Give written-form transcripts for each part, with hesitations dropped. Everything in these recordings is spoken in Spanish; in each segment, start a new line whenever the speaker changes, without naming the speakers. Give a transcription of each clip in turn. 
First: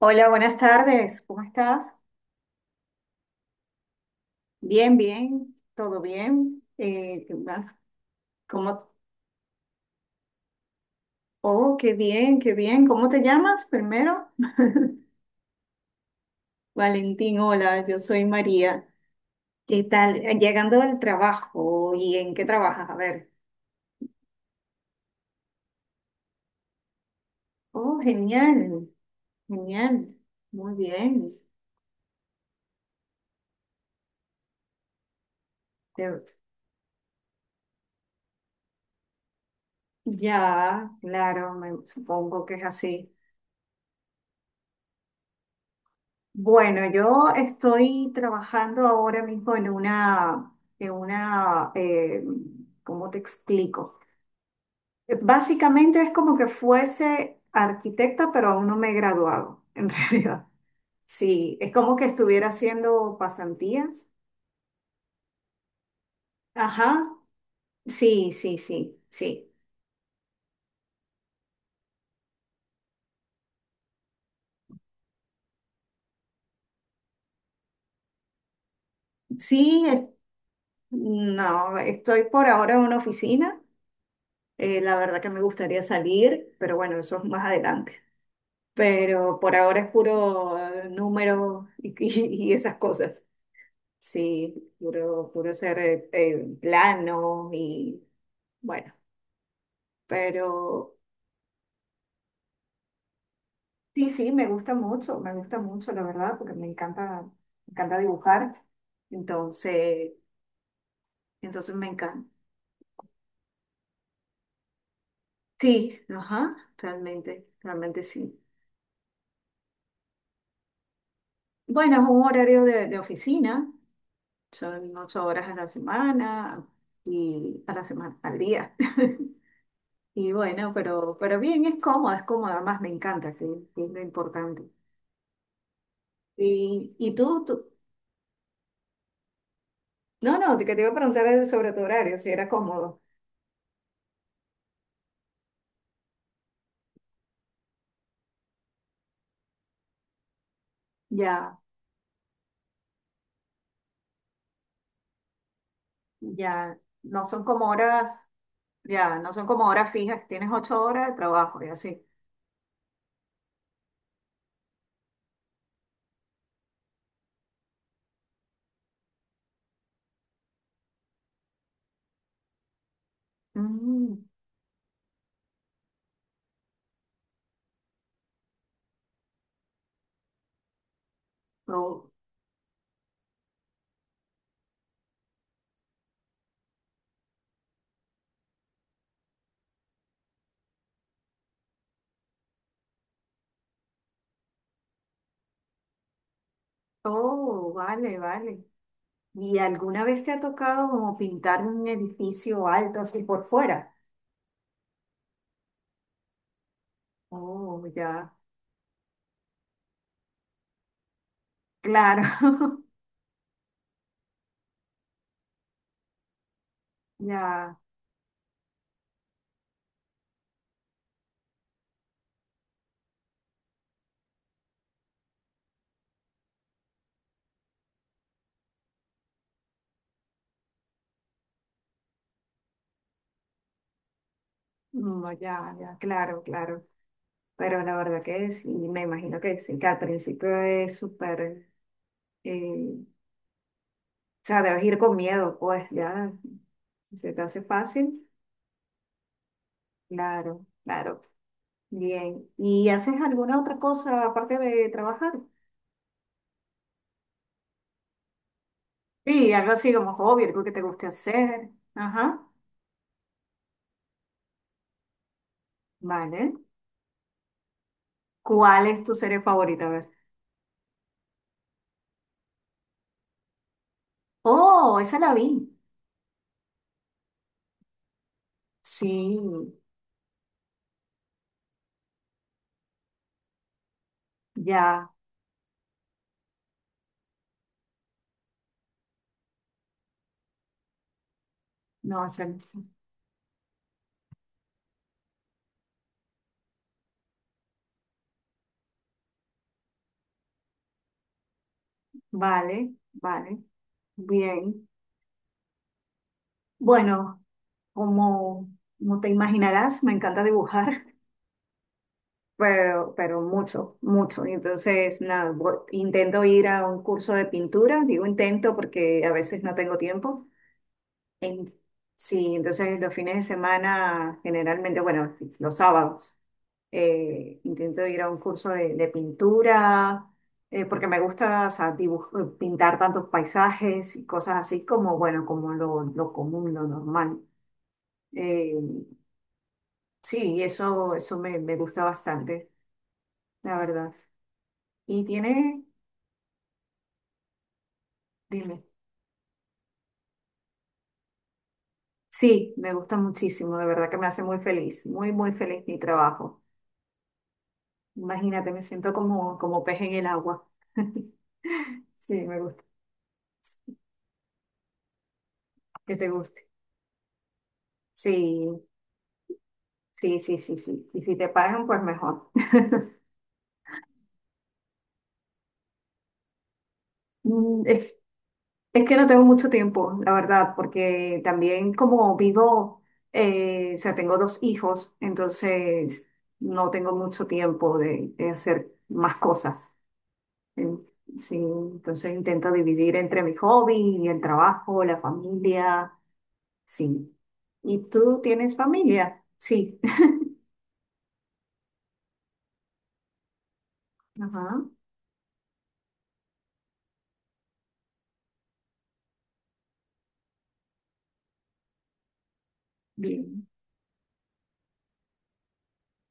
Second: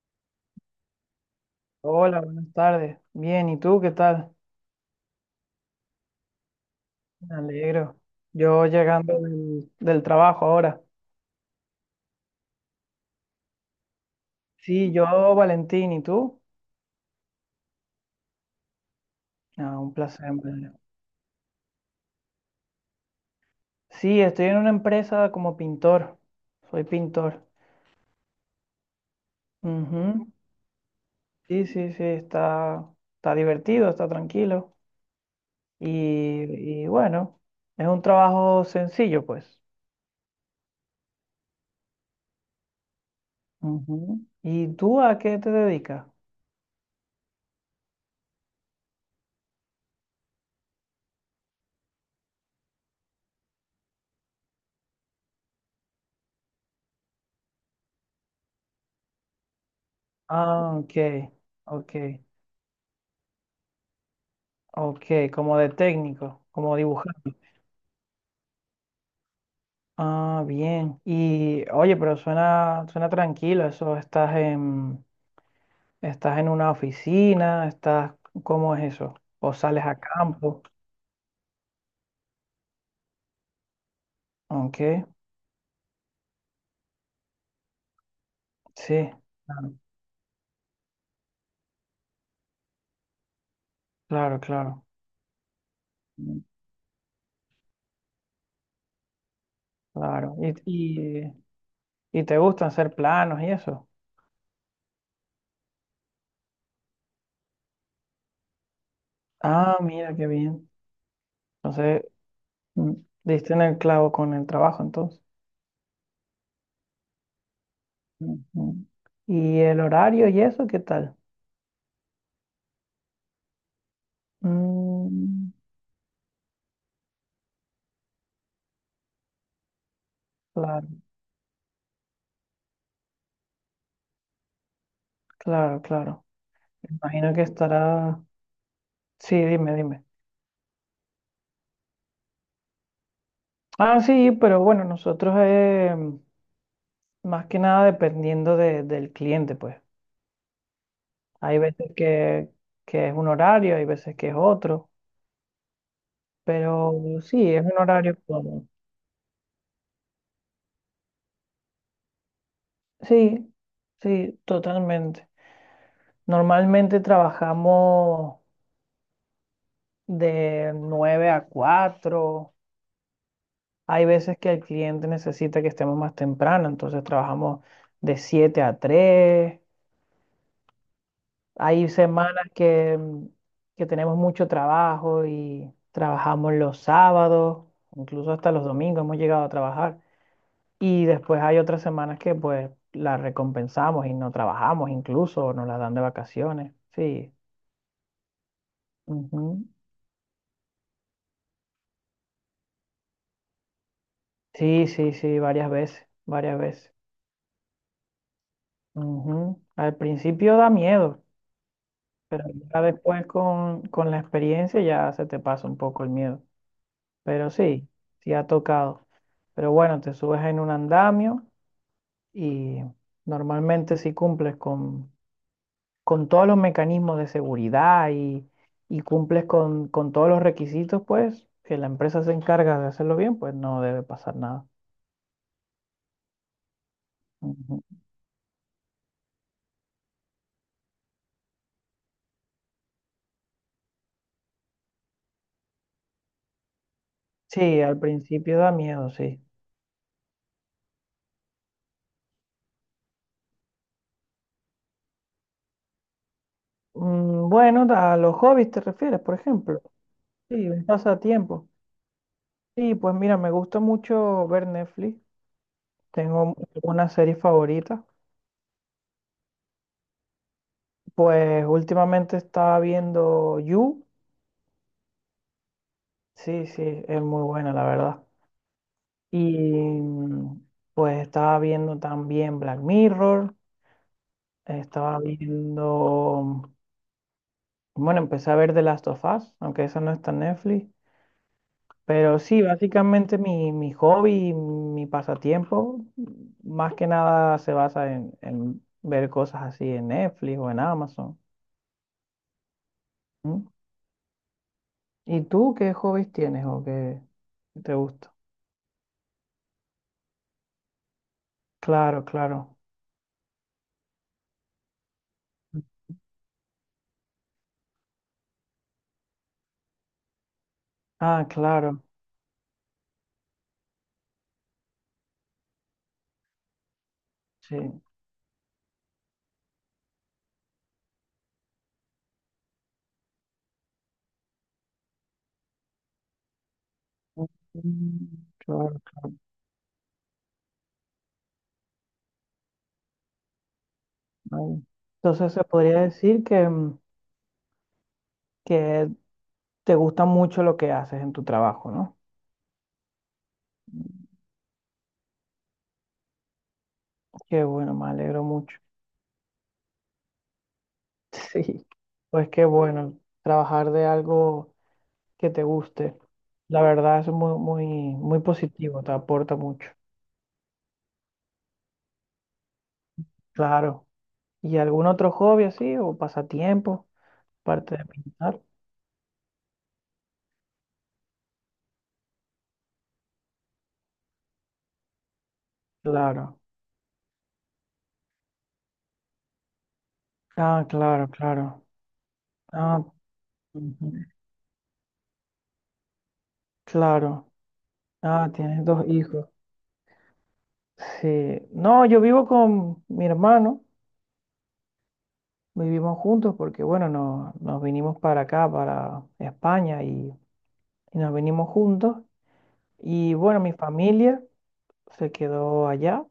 Hola, buenas tardes. ¿Cómo estás?
Hola, buenas tardes. Bien, ¿y tú qué tal?
Bien, bien, todo bien. ¿Qué
Me
más?
alegro. Yo
¿Cómo?
llegando del trabajo ahora.
Oh, qué bien, qué bien. ¿Cómo te llamas primero?
Sí, yo, Valentín, ¿y tú?
Valentín, hola, yo soy María.
Ah,
¿Qué
un
tal?
placer. En verdad.
Llegando del trabajo, ¿y en qué trabajas? A ver.
Sí, estoy en una empresa como pintor. Soy pintor.
Oh, genial, genial.
Ujú.
Muy bien.
Sí, sí, sí, está, está divertido, está tranquilo.
Te-
Y bueno, es un trabajo sencillo, pues.
Ya, claro, me supongo que es así.
Ujú. ¿Y tú a qué te dedicas?
Bueno, yo estoy trabajando ahora mismo en una, ¿cómo te explico? Básicamente es como que fuese arquitecta, pero aún no me he graduado, en realidad.
Ah, ok,
Sí, es
ok,
como que estuviera haciendo pasantías.
ok, como de técnico, como
Ajá,
dibujar.
sí, sí.
Ah, bien. Y oye, pero suena, suena tranquilo eso. ¿Estás en, estás en una oficina? ¿Estás, cómo es eso? ¿O
Sí,
sales a
es-
campo?
no, estoy por ahora en una oficina.
Ok,
La verdad que me gustaría salir, pero bueno, eso es más adelante.
sí.
Pero por
Claro,
ahora es puro número y esas cosas.
claro,
Sí,
claro.
puro, puro ser
Mm,
plano y bueno,
claro.
pero
¿Y, y, y te gusta hacer planos y eso?
sí, sí, me gusta mucho, la verdad, porque me encanta dibujar.
Ah,
Entonces,
mira, qué bien.
entonces me
Entonces,
encanta.
mm, diste en el clavo con el trabajo, entonces.
Sí, ajá, realmente, realmente sí.
Ujú. ¿Y el horario y eso, qué tal?
Bueno, es un horario de oficina, son 8 horas
Mm,
a la semana al día. Y bueno,
claro,
pero bien, es cómodo, además me encanta, sí, sí, es lo importante.
claro, claro.
Y, y
Imagino
tú,
que
tú,
estará. Sí, dime, dime.
no, no, que te iba a preguntar es sobre tu horario, si era cómodo.
Ah, sí, pero bueno, nosotros más que nada dependiendo del cliente, pues. Hay
Ya,
veces que es un horario, hay veces que es otro,
ya,
pero
no son
sí, es
como
un horario
horas,
cómodo.
ya, no son como horas fijas, tienes ocho horas de trabajo y así.
Sí, sí, totalmente. Normalmente trabajamos de 9 a 4. Hay
Mm,
veces que el cliente necesita que estemos más temprano, entonces trabajamos de 7 a 3. Hay
oh,
semanas que, que tenemos mucho trabajo y trabajamos los sábados, incluso hasta los domingos hemos llegado a trabajar. Y después hay otras semanas que pues las recompensamos y no trabajamos incluso, o nos las dan de vacaciones. Sí.
oh, vale, vale. ¿Y
Ujú.
alguna vez te ha tocado como pintar un edificio alto así por fuera?
Sí, sí, sí, varias veces, varias veces.
Oh, ya,
Ujú. Al principio da miedo,
claro,
pero ya después con la experiencia ya se te pasa un poco el miedo. Pero
ya,
sí, sí ha tocado. Pero bueno, te subes en un andamio y normalmente si cumples con todos los mecanismos de seguridad y cumples con todos los requisitos, pues que la empresa se encarga de hacerlo bien, pues no debe pasar nada.
no, ya, ya, claro, claro. Pero
Ujú.
la verdad que sí, me imagino que sí, que al principio es o sea, debes ir con miedo, pues ya se te hace
Sí, al
fácil.
principio da miedo, sí.
Claro, claro. Bien. ¿Y haces alguna otra cosa aparte de trabajar?
Mm, bueno, a los hobbies te refieres, por
Sí, algo
ejemplo.
así como hobby,
Sí,
algo que te
un
guste
pasatiempo.
hacer. Ajá.
Sí, pues mira, me gusta mucho ver Netflix.
Vale.
Tengo una serie favorita.
¿Cuál es tu serie favorita? A ver.
Pues últimamente estaba viendo You.
Oh, esa la vi.
Sí, sí, es muy buena, la verdad.
Sí,
Y pues estaba viendo también Black Mirror.
ya.
Estaba viendo. Bueno, empecé a ver The Last of Us, aunque eso no está en Netflix.
No,
Pero
esa no.
sí, básicamente mi, mi hobby, mi pasatiempo, más que nada se basa en ver cosas así en Netflix o en Amazon.
Vale, vale.
¿Mm?
Bien.
¿Y tú qué hobbies tienes o qué
Bueno.
te gusta?
Como, como te imaginarás, me encanta dibujar,
Claro, claro.
pero mucho, mucho. Y entonces, nada, intento ir a un curso de pintura, digo intento porque a veces no tengo tiempo.
Ah,
En-
claro,
sí, entonces los fines de semana, generalmente, bueno, los sábados,
sí.
intento ir a un curso de pintura, porque me gusta, o sea, pintar tantos paisajes y cosas así como, bueno, como lo común, lo normal.
Mm,
Eh,
claro, claro.
Sí, eso me, me gusta bastante, la verdad.
Ay.
Y
Entonces se
tiene,
podría decir que,
dime,
que te gusta mucho lo que haces en tu trabajo, ¿no?
sí, me gusta muchísimo, de verdad que me hace muy feliz, muy, muy feliz mi trabajo.
Qué bueno, me alegro
Imagínate,
mucho.
me siento como, como pez en el agua.
Sí,
Sí,
pues
me
qué
gusta,
bueno trabajar de algo que te
que
guste.
te guste.
La verdad es muy, muy, muy
Sí,
positivo, te aporta mucho.
sí, sí, sí, sí. Y si te pagan, pues mejor.
Claro. ¿Y algún otro hobby así o pasatiempo,
Mm,
aparte de
es-
pintar?
Es que no tengo mucho tiempo, la verdad, porque también como vivo, o sea, tengo dos hijos, entonces
Claro.
no tengo mucho tiempo de hacer más cosas.
Ah,
En-
claro,
Sí,
claro.
entonces intento
Ah,
dividir entre mi hobby
ujú.
y el trabajo, la familia, sí.
Claro.
¿Y tú
Ah,
tienes
tienes dos
familia?
hijos.
Sí.
Sí. No, yo vivo con mi hermano,
Ajá,
vivimos juntos porque, bueno, nos, nos vinimos para acá, para España, y nos vinimos juntos. Y bueno,
bien,
mi familia se quedó allá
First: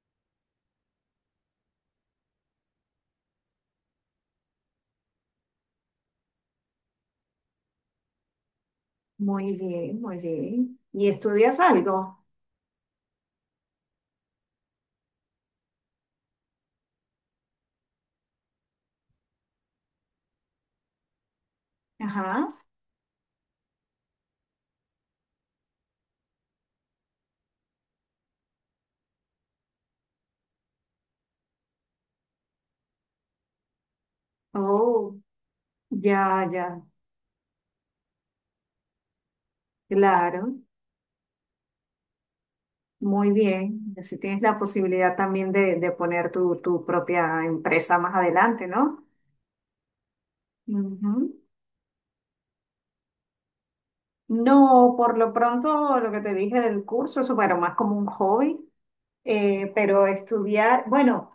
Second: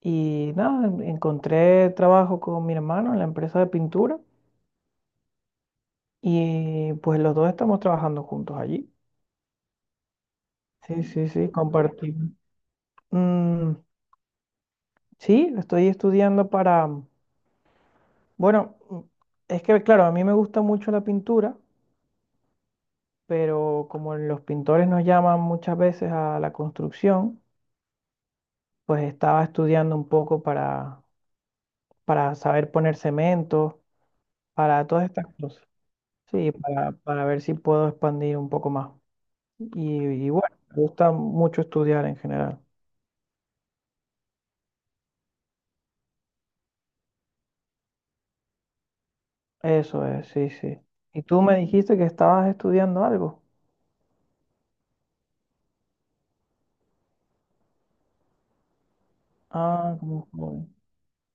y nada, encontré trabajo con mi hermano en la empresa de pintura y pues los dos estamos trabajando juntos allí.
muy bien, muy bien.
Sí,
¿Y
sí, sí,
estudias algo?
compartimos. Mm, sí, estoy estudiando para, bueno, es que claro, a mí me gusta mucho la pintura
Ajá.
pero como los pintores nos llaman muchas veces a la construcción, pues estaba estudiando un poco para saber poner cemento, para todas
Oh,
estas cosas.
ya,
Sí,
ya,
para ver si puedo expandir un poco más. Y, y
claro.
bueno, me gusta mucho estudiar en general.
Muy bien, y así tienes la posibilidad también de poner tu propia empresa más adelante, ¿no?
Eso es, sí, sí.
Ujú.
Y tú me dijiste que estabas estudiando algo.
No, por lo pronto lo que te dije del curso, eso bueno, más como un hobby,
Ah,
pero
como joven.
estudiar, bueno,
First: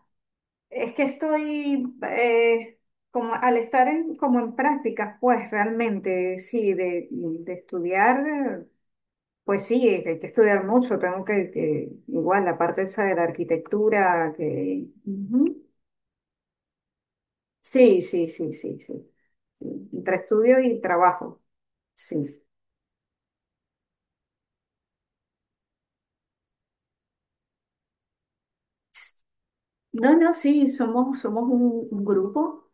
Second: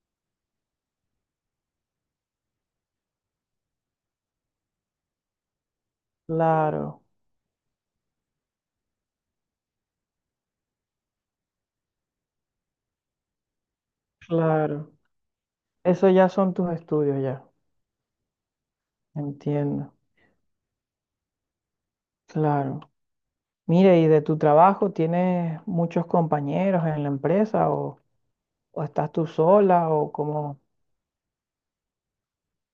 es que estoy como al estar en, como en prácticas, pues realmente sí,
Claro,
de estudiar, pues sí, hay que estudiar mucho, tengo que igual la parte esa de la arquitectura que...
claro.
ujú.
Eso ya son tus estudios ya.
Sí, sí, sí, sí, sí. Sí,
Entiendo.
entre estudio y trabajo. Sí.
Claro. Mire, ¿y de tu trabajo tienes muchos compañeros en la empresa o estás tú sola o
No, no,
cómo?
sí, somos, somos un grupo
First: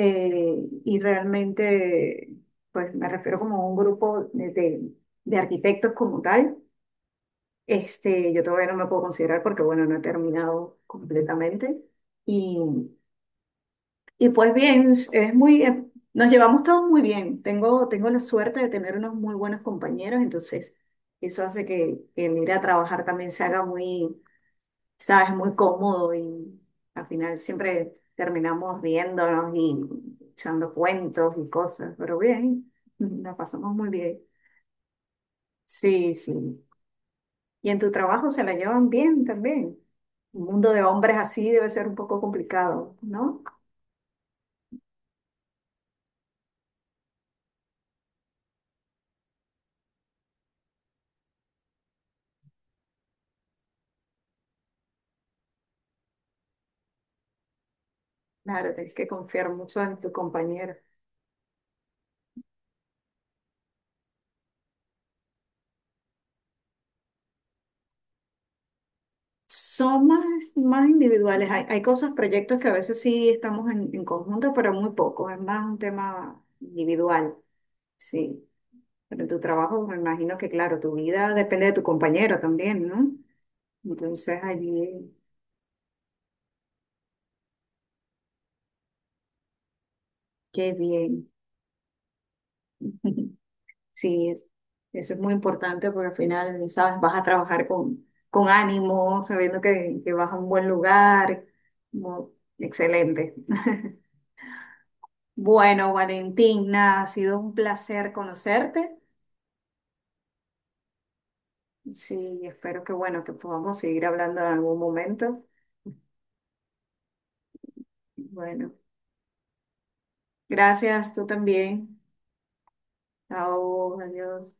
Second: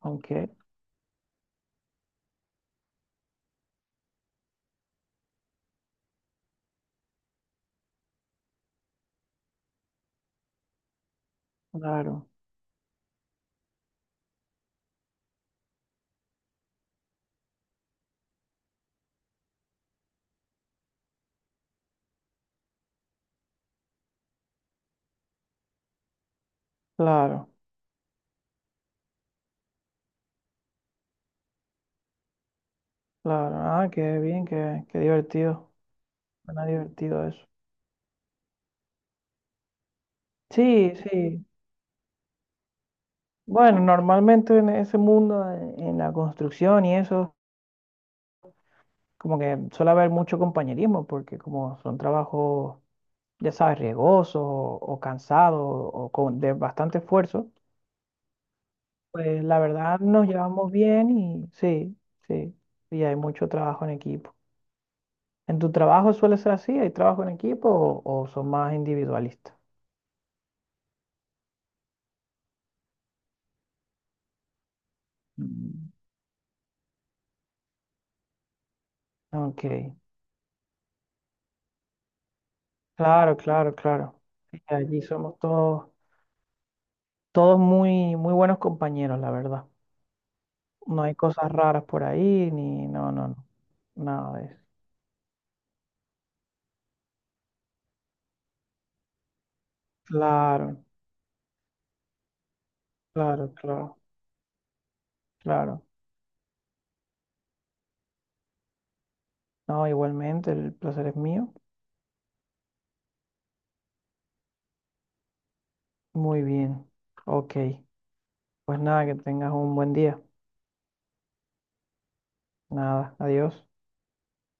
Aunque,
y realmente, pues me refiero como a un grupo de arquitectos como tal. Este, yo todavía no me puedo considerar porque, bueno, no he terminado completamente.
claro,
Y y pues bien, es muy, nos llevamos todos muy bien. Tengo, tengo la suerte de tener unos muy buenos compañeros, entonces eso hace que el ir a trabajar también se haga muy, sabes, muy cómodo y al final
claro,
siempre terminamos riéndonos y echando cuentos y cosas, pero bien, nos
claro.
pasamos
Ah,
muy
qué
bien.
bien, qué, qué divertido.
Sí, sí.
Suena divertido eso.
Y en tu trabajo se la llevan bien también. Un mundo de
Sí,
hombres
sí.
así debe ser un poco complicado, ¿no?
Bueno, normalmente en ese mundo, en la construcción y eso, como que suele haber mucho compañerismo porque como son trabajos, ya sabes, riesgosos o cansados o con, de bastante esfuerzo.
Claro, tienes que
Pues
confiar
la
mucho
verdad
en tu
nos llevamos
compañero.
bien y sí, sí, y hay mucho trabajo en equipo. ¿En tu trabajo suele ser así? ¿Hay trabajo en equipo o son más individualistas?
Son más, más individuales. Hay cosas, proyectos que a veces sí estamos en conjunto, pero muy poco. Es más un
Mm.
tema individual, sí. Pero en tu
Ok,
trabajo, me imagino que, claro, tu vida depende de tu compañero también, ¿no?
claro, claro, claro.
Entonces,
Sí, allí
allí,
somos todos, todos muy, muy buenos compañeros, la verdad.
qué
No hay
bien.
cosas raras por ahí, ni no, no, no,
Sí,
nada de
es,
eso.
eso es muy importante porque al final, sabes, vas a trabajar con ánimo, sabiendo que vas a un buen
Claro,
lugar. Mu- Excelente.
claro, claro, claro.
Bueno, Valentina, ha sido un placer conocerte.
No, igualmente, el placer es mío.
Sí, y espero que bueno, que podamos seguir hablando en algún momento.
Muy bien. Ok,
Bueno,
pues nada, que tengas un buen día.
gracias, tú también.
Nada, adiós.
Chao, adiós.